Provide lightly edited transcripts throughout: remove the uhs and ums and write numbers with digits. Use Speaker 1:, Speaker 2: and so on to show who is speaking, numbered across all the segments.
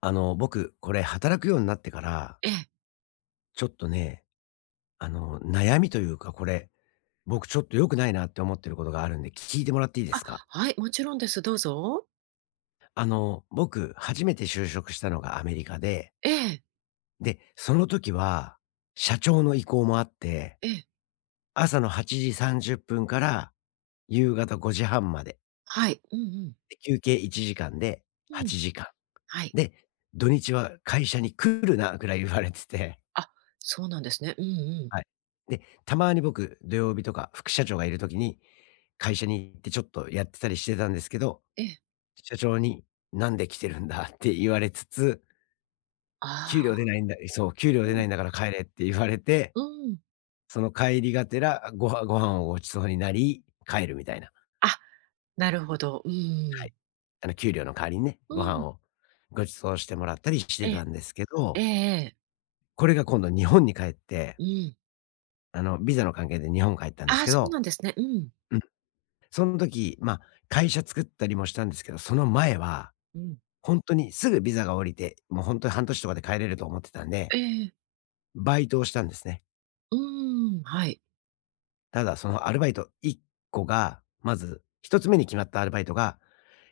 Speaker 1: 僕、これ働くようになってから、
Speaker 2: ええ。
Speaker 1: ちょっとね、悩みというか、これ、僕ちょっと良くないなって思ってることがあるんで、聞いてもらっていいで
Speaker 2: あ、
Speaker 1: すか？
Speaker 2: はい、もちろんです。どうぞ。
Speaker 1: 僕、初めて就職したのがアメリカで、
Speaker 2: ええ、
Speaker 1: で、その時は、社長の意向もあって、
Speaker 2: ええ、
Speaker 1: 朝の8時30分から夕方5時半まで、
Speaker 2: はい。うんうん。
Speaker 1: で、休憩1時間で
Speaker 2: うん、
Speaker 1: 8時
Speaker 2: は
Speaker 1: 間。
Speaker 2: い。
Speaker 1: で、土日は会社に来るなぐらい言われてて、
Speaker 2: あ、そうなんですね。うんうん。
Speaker 1: はい。で、たまに僕、土曜日とか副社長がいるときに、会社に行ってちょっとやってたりしてたんですけど、
Speaker 2: ええ。
Speaker 1: 社長に「なんで来てるんだ」って言われつつ、
Speaker 2: あ
Speaker 1: 「給料出
Speaker 2: あ、
Speaker 1: ないんだそう、給料
Speaker 2: う
Speaker 1: 出な
Speaker 2: ん、
Speaker 1: いんだから帰れ」って言われて、
Speaker 2: うん。
Speaker 1: その帰りがてら、ご飯をごちそうになり、帰るみたいな。
Speaker 2: あ、なるほど。う
Speaker 1: はい。
Speaker 2: ん。
Speaker 1: 給料の代わりにね、
Speaker 2: う
Speaker 1: ご飯
Speaker 2: ん。
Speaker 1: をごちそうしてもらったりして
Speaker 2: ええ、
Speaker 1: たんですけ
Speaker 2: ええ
Speaker 1: ど、
Speaker 2: ええ。
Speaker 1: これが今度日本に帰って、
Speaker 2: うん。
Speaker 1: ビザの関係で日本帰ったんで
Speaker 2: あ
Speaker 1: す
Speaker 2: あ、
Speaker 1: け
Speaker 2: そう
Speaker 1: ど、
Speaker 2: なんですね。うん。
Speaker 1: その時、まあ、会社作ったりもしたんですけど、その前は、
Speaker 2: うん。
Speaker 1: 本当にすぐビザが降りて、もう本当に半年とかで帰れると思ってたんで、
Speaker 2: ええ。
Speaker 1: バイトをしたんですね。
Speaker 2: うん、はい。
Speaker 1: ただそのアルバイト1個が、まず1つ目に決まったアルバイトが、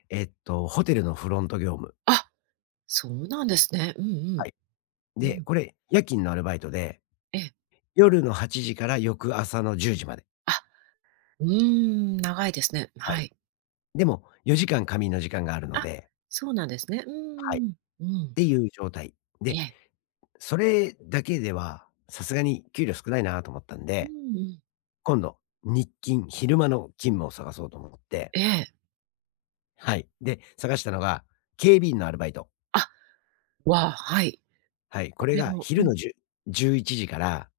Speaker 1: ホテルのフロント業務。
Speaker 2: あ、そうなんですね。うんう
Speaker 1: は
Speaker 2: ん。
Speaker 1: い。
Speaker 2: う
Speaker 1: で、
Speaker 2: ん。
Speaker 1: これ夜勤のアルバイトで、
Speaker 2: ええ。
Speaker 1: 夜の8時から翌朝の10時まで。
Speaker 2: あ、うーん、長いですね。
Speaker 1: は
Speaker 2: は
Speaker 1: い。
Speaker 2: い。
Speaker 1: でも4時間仮眠の時間があるの
Speaker 2: あ、
Speaker 1: で、
Speaker 2: そうなんですね。う
Speaker 1: はい、っ
Speaker 2: ん。うん。
Speaker 1: ていう状態。
Speaker 2: え
Speaker 1: で、
Speaker 2: え。
Speaker 1: それだけではさすがに給料少ないなと思ったん
Speaker 2: う
Speaker 1: で、
Speaker 2: んうん。
Speaker 1: 今度、日勤、昼間の勤務を探そうと思って、
Speaker 2: ええ。
Speaker 1: はい。で、探したのが、警備員のアルバイト。
Speaker 2: あ、わ、はい。
Speaker 1: はい、こ
Speaker 2: こ
Speaker 1: れ
Speaker 2: れ
Speaker 1: が
Speaker 2: もう
Speaker 1: 昼
Speaker 2: ん。
Speaker 1: の10、1時から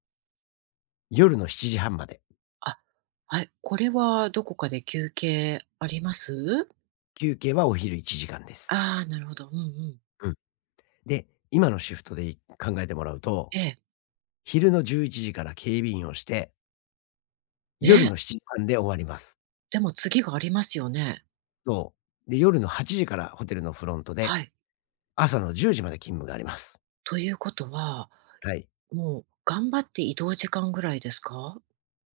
Speaker 1: 夜の7時半まで。
Speaker 2: あ、はい。これはどこかで休憩あります？
Speaker 1: 休憩はお昼1時間です。
Speaker 2: ああ、なるほど。うんうん。
Speaker 1: うん。で、今のシフトで考えてもらうと、
Speaker 2: ええ。
Speaker 1: 昼の11時から警備員をして、夜
Speaker 2: ね、
Speaker 1: の7時半で終わります。
Speaker 2: でも次がありますよね。
Speaker 1: そう。で、夜の8時からホテルのフロントで、
Speaker 2: はい。
Speaker 1: 朝の10時まで勤務があります。
Speaker 2: ということは、
Speaker 1: はい。
Speaker 2: もう頑張って移動時間ぐらいですか？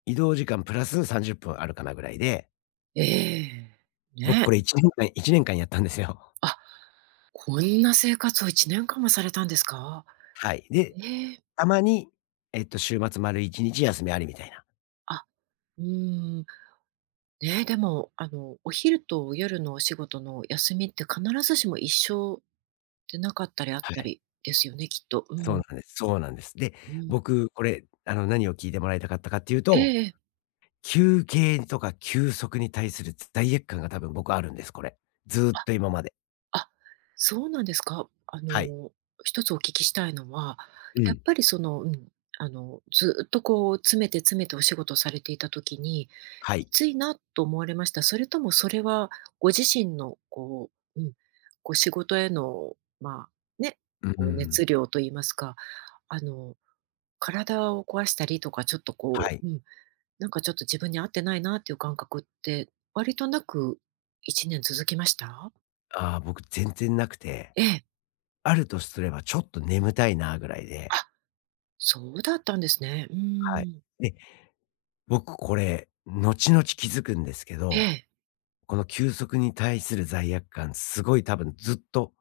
Speaker 1: 移動時間プラス30分あるかなぐらいで、
Speaker 2: ええ。
Speaker 1: 僕こ
Speaker 2: ね。
Speaker 1: れ1年間やったんですよ。
Speaker 2: あ、こんな生活を1年間もされたんですか？
Speaker 1: はい。で、
Speaker 2: ええ。
Speaker 1: たまに、週末丸1日休みありみたいな。
Speaker 2: あ、うーん。ね、でも、お昼と夜のお仕事の休みって必ずしも一緒てなかったりあっ
Speaker 1: は
Speaker 2: た
Speaker 1: い。
Speaker 2: りですよね、きっと。う
Speaker 1: そう
Speaker 2: ん、
Speaker 1: なんです。そうなんです。で、
Speaker 2: うん。
Speaker 1: 僕これ、何を聞いてもらいたかったかっていう
Speaker 2: え
Speaker 1: と、
Speaker 2: えええ。
Speaker 1: 休憩とか休息に対する罪悪感が多分僕あるんです、これ。ずーっと今まで。
Speaker 2: あ、そうなんですか。
Speaker 1: はい。
Speaker 2: 一つお聞きしたいのは、
Speaker 1: う
Speaker 2: やっ
Speaker 1: ん。
Speaker 2: ぱりその、うん、ずっとこう詰めて詰めてお仕事されていた時に、
Speaker 1: は
Speaker 2: き
Speaker 1: い。
Speaker 2: ついなと思われました？それともそれはご自身のこう、うん、こう仕事への、まあ、ね、
Speaker 1: うんうんう
Speaker 2: こう
Speaker 1: ん。
Speaker 2: 熱量と言いますか、あの、体を壊したりとか、ちょっと
Speaker 1: は
Speaker 2: こ
Speaker 1: い。
Speaker 2: う、うん、なんかちょっと自分に合ってないなっていう感覚って、割となく1年続きました？
Speaker 1: ああ、僕全然なくて、
Speaker 2: ええ。
Speaker 1: あるとすればちょっと眠たいなぐらい
Speaker 2: あ、
Speaker 1: で、
Speaker 2: そうだったんですね。うー
Speaker 1: はい。
Speaker 2: ん。
Speaker 1: で、僕これ後々気づくんですけ
Speaker 2: え
Speaker 1: ど、
Speaker 2: え、
Speaker 1: この休息に対する罪悪感、すごい多分ずっと、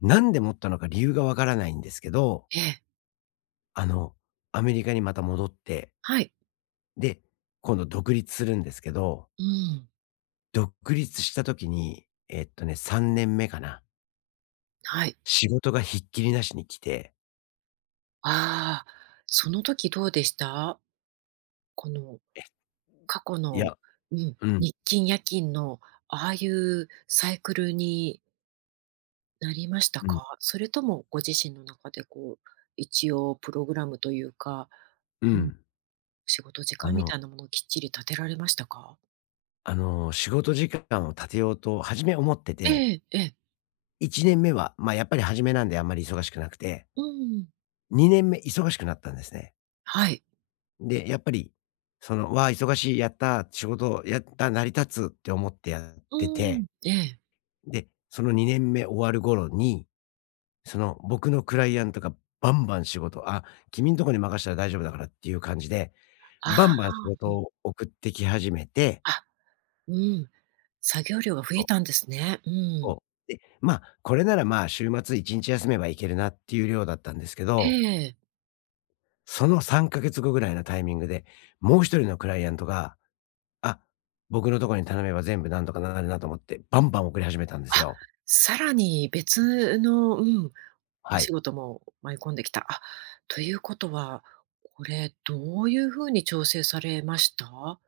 Speaker 1: なんで持ったのか理由がわからないんですけど、
Speaker 2: ええ。
Speaker 1: あの、アメリカにまた戻って、
Speaker 2: はい。
Speaker 1: で、今度独立するんですけど、
Speaker 2: うん、
Speaker 1: 独立した時に、3年目かな。
Speaker 2: はい。
Speaker 1: 仕事がひっきりなしに来て、
Speaker 2: ああ、その時どうでした？この
Speaker 1: え、
Speaker 2: 過去
Speaker 1: い
Speaker 2: の、
Speaker 1: や、
Speaker 2: うん、
Speaker 1: うん、
Speaker 2: 日勤夜勤のああいうサイクルになりました
Speaker 1: うん、
Speaker 2: か？それともご自身の中でこう、一応プログラムというか、
Speaker 1: う
Speaker 2: うん、
Speaker 1: ん。
Speaker 2: 仕事時
Speaker 1: あ
Speaker 2: 間み
Speaker 1: の、
Speaker 2: たいなものをきっちり立てられましたか？
Speaker 1: 仕事時間を立てようと初め思ってて、
Speaker 2: ええ、ええ。
Speaker 1: 1年目は、まあやっぱり初めなんであんまり忙しくなくて、
Speaker 2: うん。
Speaker 1: 2年目忙しくなったんですね。
Speaker 2: はい。
Speaker 1: で、やっぱり、わあ、忙しい、やった、仕事やった、成り立つって思ってやって
Speaker 2: う
Speaker 1: て、
Speaker 2: ん、ええ。
Speaker 1: で、その2年目終わる頃に、その僕のクライアントがバンバン仕事、あ、君んとこに任したら大丈夫だからっていう感じで、バ
Speaker 2: ああ、
Speaker 1: ンバン仕
Speaker 2: う
Speaker 1: 事
Speaker 2: ん。
Speaker 1: を送ってき始めて、
Speaker 2: あ、うん、作業量が増
Speaker 1: そ
Speaker 2: え
Speaker 1: う、
Speaker 2: たんですね。う
Speaker 1: そ
Speaker 2: ん。
Speaker 1: う。で、まあ、これならまあ、週末1日休めばいけるなっていう量だったんですけ
Speaker 2: え
Speaker 1: ど、
Speaker 2: え。
Speaker 1: その3ヶ月後ぐらいのタイミングで、もう一人のクライアントがあ、僕のとこに頼めば全部なんとかなるなと思って、バンバン送り始めたんで
Speaker 2: あ、
Speaker 1: すよ。
Speaker 2: さらに別の、うん、お
Speaker 1: は
Speaker 2: 仕
Speaker 1: い。
Speaker 2: 事も舞い込んできた。あ、ということは、これどういうふうに調整されました？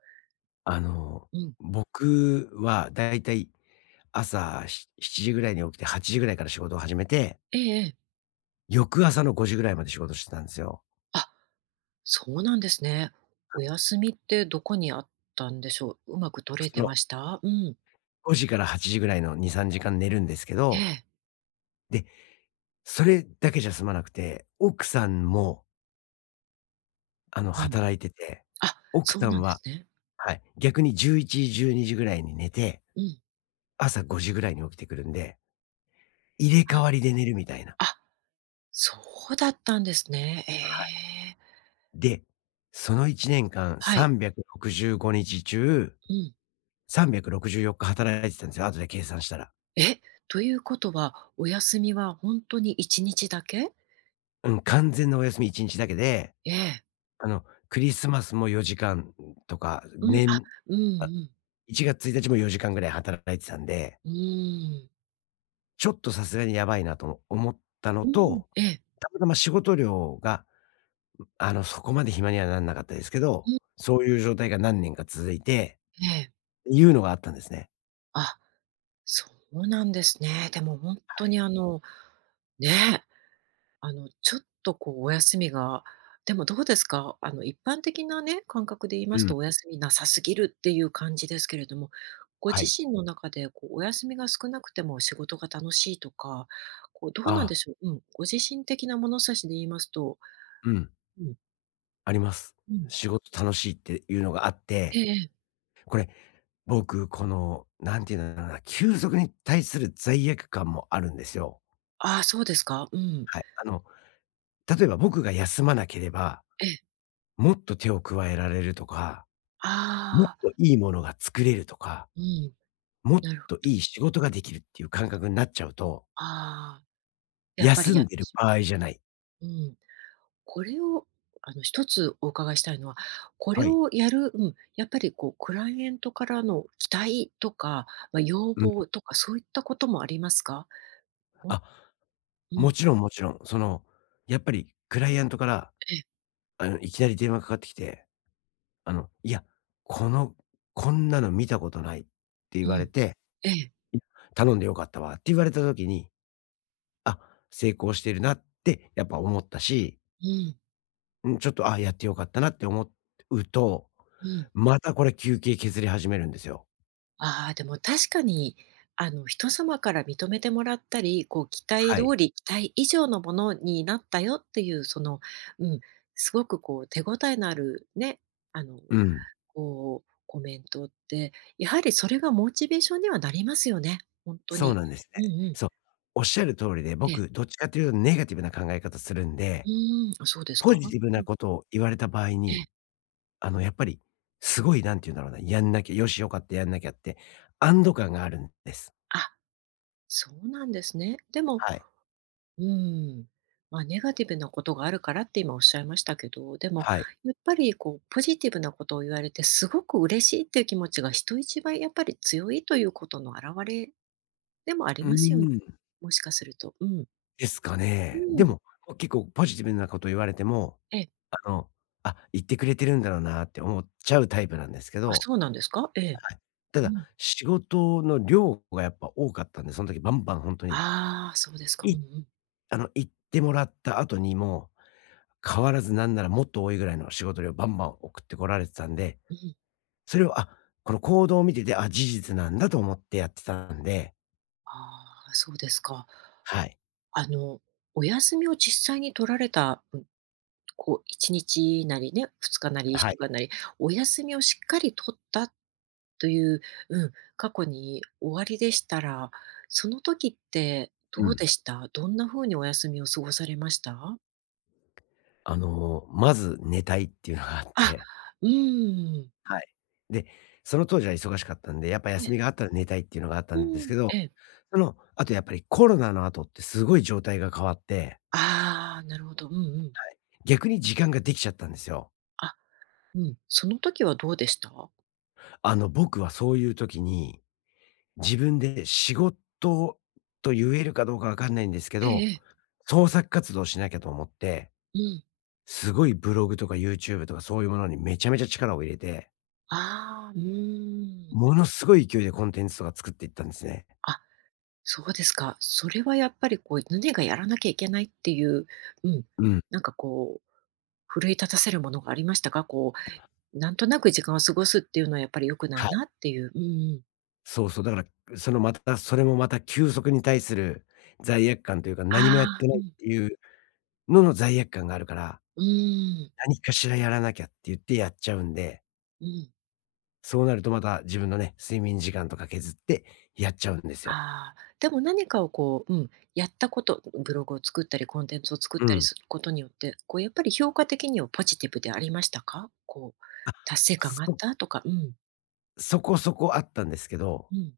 Speaker 1: あの、
Speaker 2: うん。
Speaker 1: 僕はだいたい朝7時ぐらいに起きて8時ぐらいから仕事を始めて、
Speaker 2: ええええ。
Speaker 1: 翌朝の5時ぐらいまで仕事してたんですよ。
Speaker 2: あ、そうなんですね。お
Speaker 1: はい。
Speaker 2: 休みってどこにあったんでしょう？うまく取れ
Speaker 1: そ
Speaker 2: てま
Speaker 1: の
Speaker 2: した？うん。
Speaker 1: 5時から8時ぐらいの2、3時間寝るんですけ
Speaker 2: え
Speaker 1: ど、
Speaker 2: え。
Speaker 1: で、それだけじゃ済まなくて、奥さんも、
Speaker 2: うん。
Speaker 1: 働いてて、
Speaker 2: あ、
Speaker 1: 奥
Speaker 2: そ
Speaker 1: さ
Speaker 2: うな
Speaker 1: ん
Speaker 2: んで
Speaker 1: は、
Speaker 2: すね。
Speaker 1: はい、逆に11時、12時ぐらいに寝て、
Speaker 2: うん。
Speaker 1: 朝5時ぐらいに起きてくるんで、入れ
Speaker 2: あ、
Speaker 1: 替わりで寝るみたいな。
Speaker 2: あ、そうだったんですね。え
Speaker 1: はい。
Speaker 2: え。
Speaker 1: で、その1年間
Speaker 2: はい。
Speaker 1: 365日中、
Speaker 2: うん。
Speaker 1: 364日働いてたんですよ、後で計算したら。
Speaker 2: え、ということは、お休みはほんとに1日だけ？
Speaker 1: うん、完全なお休み1日だけで、
Speaker 2: ええ。
Speaker 1: クリスマスも4時間とか、
Speaker 2: うん、あ、うんう
Speaker 1: あ、
Speaker 2: ん。
Speaker 1: 1月1日も4時間ぐらい働いてたんで、
Speaker 2: うーん。
Speaker 1: ちょっとさすがにやばいなと思ったの
Speaker 2: うん、
Speaker 1: と、
Speaker 2: ええ、
Speaker 1: たまたま仕事量が、そこまで暇にはなんなかったですけど、
Speaker 2: うん、
Speaker 1: そういう状態が何年か続いて、
Speaker 2: ええ。
Speaker 1: いうのがあったんですね。
Speaker 2: あ、そうなんですね。でもほん
Speaker 1: は
Speaker 2: と
Speaker 1: い。
Speaker 2: にね、ちょっとこうお休みが、でもどうですか？一般的なね、感覚で言い
Speaker 1: う
Speaker 2: ます
Speaker 1: ん。
Speaker 2: と、お休みなさすぎるっていう感じですけれども、ご
Speaker 1: は
Speaker 2: 自
Speaker 1: い。
Speaker 2: 身の中でこうお休みが少なくても仕事が楽しいとか、こうどうなん
Speaker 1: あ
Speaker 2: で
Speaker 1: あ、
Speaker 2: しょう？うん、ご自身的な物差しで言いますと、
Speaker 1: うん、
Speaker 2: うん、
Speaker 1: あります。
Speaker 2: うん、
Speaker 1: 仕事楽しいっていうのがあっ
Speaker 2: え
Speaker 1: て、
Speaker 2: えええ。
Speaker 1: これ、僕、この、なんていうんだろうな、休息に対する罪悪感もあるんですよ。
Speaker 2: ああ、そうですか？うん。
Speaker 1: はい。例えば僕が休まなければ、
Speaker 2: ええ。
Speaker 1: もっと手を加えられるとか、もっ
Speaker 2: ああ、
Speaker 1: といいものが作れるとか、
Speaker 2: うん、
Speaker 1: もっ
Speaker 2: なるほ
Speaker 1: と
Speaker 2: ど。
Speaker 1: いい仕事ができるっていう感覚になっちゃうと、
Speaker 2: ああ、やっぱり
Speaker 1: 休
Speaker 2: やっ
Speaker 1: ん
Speaker 2: て
Speaker 1: でる
Speaker 2: しま
Speaker 1: 場
Speaker 2: う
Speaker 1: 合じゃない。
Speaker 2: うん。これを、一つお伺いしたいのは、こ
Speaker 1: は
Speaker 2: れ
Speaker 1: い。
Speaker 2: をやるうん、やっぱりこう、クライエントからの期待とか、まあ、要
Speaker 1: うん。
Speaker 2: 望とか、そういったこともありますか？も
Speaker 1: あ、
Speaker 2: う
Speaker 1: も
Speaker 2: ん、
Speaker 1: ちろんもちろん、やっぱりクライアントから、
Speaker 2: ええ、
Speaker 1: いきなり電話かかってきて、いや、この、こんなの見たことないって言
Speaker 2: う
Speaker 1: われ
Speaker 2: ん、
Speaker 1: て、
Speaker 2: ええ、
Speaker 1: い頼んでよかったわって言われた時に、あ、成功してるなってやっぱ思ったし、
Speaker 2: うん、
Speaker 1: うん、ちょっと、あ、やってよかったなって思うと、
Speaker 2: うん。
Speaker 1: またこれ休憩削り始めるんですよ。
Speaker 2: ああ、でも確かに、人様から認めてもらったり、こう、期待
Speaker 1: はい。
Speaker 2: 通り、期待以上のものになったよっていう、その、うん、すごくこう手応えのあるね、あの
Speaker 1: うん。
Speaker 2: こう、コメントって、やはりそれがモチベーションにはなりますよね、ほんと
Speaker 1: そう
Speaker 2: に。
Speaker 1: なんです
Speaker 2: うんう
Speaker 1: ね。
Speaker 2: ん。
Speaker 1: そう。おっしゃる通りで、
Speaker 2: ええ。
Speaker 1: 僕どっちかっていうとネガティブな考え方するん
Speaker 2: う
Speaker 1: で、
Speaker 2: ーん、あ、そうです
Speaker 1: ポ
Speaker 2: か？
Speaker 1: ジティブ
Speaker 2: う
Speaker 1: な
Speaker 2: ん。
Speaker 1: ことを言われた場合
Speaker 2: え
Speaker 1: に、
Speaker 2: え。
Speaker 1: やっぱり、すごいなんて言うんだろうな、やんなきゃ、よし、よかった、やんなきゃって、安堵感があるんです。
Speaker 2: あ、そうなんですね。でも、
Speaker 1: はい。
Speaker 2: うーん、まあ、ネガティブなことがあるからって今おっしゃいましたけど、でも
Speaker 1: はい。
Speaker 2: やっぱりこうポジティブなことを言われてすごく嬉しいっていう気持ちが人一倍やっぱり強いということの表れでもあり
Speaker 1: う
Speaker 2: ますよね
Speaker 1: ーん。
Speaker 2: もしかすると。うん。
Speaker 1: ですか
Speaker 2: う
Speaker 1: ね。
Speaker 2: ー
Speaker 1: で
Speaker 2: ん。
Speaker 1: も、結構ポジティブなこと言われても、
Speaker 2: ええ。
Speaker 1: あの、あ、言ってくれてるんだろうなって思っちゃうタイプなんですけ
Speaker 2: あ、
Speaker 1: ど、
Speaker 2: そうなんですか？え
Speaker 1: は
Speaker 2: え。
Speaker 1: い。た
Speaker 2: う
Speaker 1: だ、
Speaker 2: ん。
Speaker 1: 仕事の量がやっぱ多かったんで、その時バンバン本当に、
Speaker 2: ああ、そうですか。うん
Speaker 1: い
Speaker 2: うん。
Speaker 1: あの、行ってもらった後にも、変わらずなんならもっと多いぐらいの仕事量バンバン送ってこられてたんで、
Speaker 2: うん。
Speaker 1: それを、あ、この行動を見てて、あ、事実なんだと思ってやってたんで、
Speaker 2: ああ、そうですか。
Speaker 1: はい。
Speaker 2: あの、お休みを実際に取られた、うん、こう1日なりね、2日なり1
Speaker 1: はい。
Speaker 2: 週間なり、お休みをしっかり取ったという、うん、過去に終わりでしたら、その時ってど
Speaker 1: う
Speaker 2: う
Speaker 1: ん。
Speaker 2: でした？どんな風にお休みを過ごされました？
Speaker 1: まず寝たいっていうのがあっ
Speaker 2: あ、
Speaker 1: て、
Speaker 2: うーん。
Speaker 1: はい。で、その当時は忙しかったんで、やっぱ
Speaker 2: え、
Speaker 1: 休みがあったら寝たいっていうのがあったんで
Speaker 2: う
Speaker 1: す
Speaker 2: ん、
Speaker 1: けど、
Speaker 2: ええ。
Speaker 1: あとやっぱりコロナの後ってすごい状態が変わって、
Speaker 2: ああ、なるほど。うんうん。
Speaker 1: 逆に時間ができちゃったんですよ。
Speaker 2: あ、うん、その時はどうでした？
Speaker 1: 僕はそういう時に、自分で仕事と言えるかどうかわかんないんですけ
Speaker 2: ええ
Speaker 1: ど、
Speaker 2: ええ。
Speaker 1: 創作活動しなきゃと思って、
Speaker 2: うん。
Speaker 1: すごいブログとか YouTube とかそういうものにめちゃめちゃ力を入れて、
Speaker 2: ああ、うーん。
Speaker 1: ものすごい勢いでコンテンツとか作っていったんですね。
Speaker 2: あ、そうですか。それはやっぱりこう、何がやらなきゃいけないっていう、うん、
Speaker 1: うん。
Speaker 2: なんかこう、奮い立たせるものがありましたか？こう、なんとなく時間を過ごすっていうのはやっぱり良くな
Speaker 1: は
Speaker 2: い
Speaker 1: い。
Speaker 2: なっていう。うんうん。
Speaker 1: そうそう、だから、そのまた、それもまた休息に対する罪悪感というか、何もやっ
Speaker 2: あ
Speaker 1: てな
Speaker 2: あ、
Speaker 1: いっていうのの罪悪感があるから、
Speaker 2: うん、
Speaker 1: 何かしらやらなきゃって言ってやっちゃうんで、
Speaker 2: うん。
Speaker 1: そうなるとまた自分のね、睡眠時間とか削ってやっちゃうんですよ。
Speaker 2: ああ、でも何かをこう、うん、やったこと、ブログを作ったり、コンテンツを作っ
Speaker 1: う
Speaker 2: たり
Speaker 1: ん。
Speaker 2: することによって、こうやっぱり評価的にはポジティブでありましたか？こう、
Speaker 1: あ、
Speaker 2: 達成感があっ
Speaker 1: そ
Speaker 2: たとか、うん、
Speaker 1: そこそこあったんですけど、
Speaker 2: うん。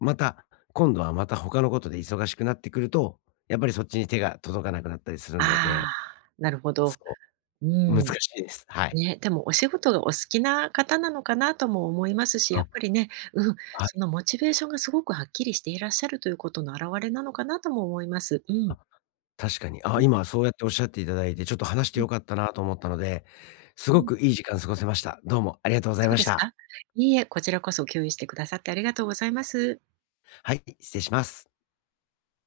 Speaker 1: また、今度はまた他のことで忙しくなってくると、やっぱりそっちに手が届かなくなったりするの
Speaker 2: あ
Speaker 1: で、
Speaker 2: あ、なるほど。
Speaker 1: そ
Speaker 2: う
Speaker 1: う、難
Speaker 2: ん。
Speaker 1: しいです。はい。
Speaker 2: ね、でもお仕事がお好きな方なのかなとも思いますし、や
Speaker 1: あ、
Speaker 2: っぱりね、うん、
Speaker 1: は
Speaker 2: そ
Speaker 1: い。
Speaker 2: のモチベーションがすごくはっきりしていらっしゃるということの表れなのかなとも思います。うん。
Speaker 1: あ、確かに。あ、
Speaker 2: うん
Speaker 1: 今そうやっておっしゃっていただいて、ちょっと話して
Speaker 2: う
Speaker 1: よ
Speaker 2: ん
Speaker 1: かったなと思ったので、す
Speaker 2: う
Speaker 1: ご
Speaker 2: ん。
Speaker 1: くいい時間過ごせました。どうもありがとうござい
Speaker 2: そう
Speaker 1: まし
Speaker 2: です
Speaker 1: た。
Speaker 2: か？いいえ、こちらこそ共有してくださってありがとうございます。
Speaker 1: はい、失礼します。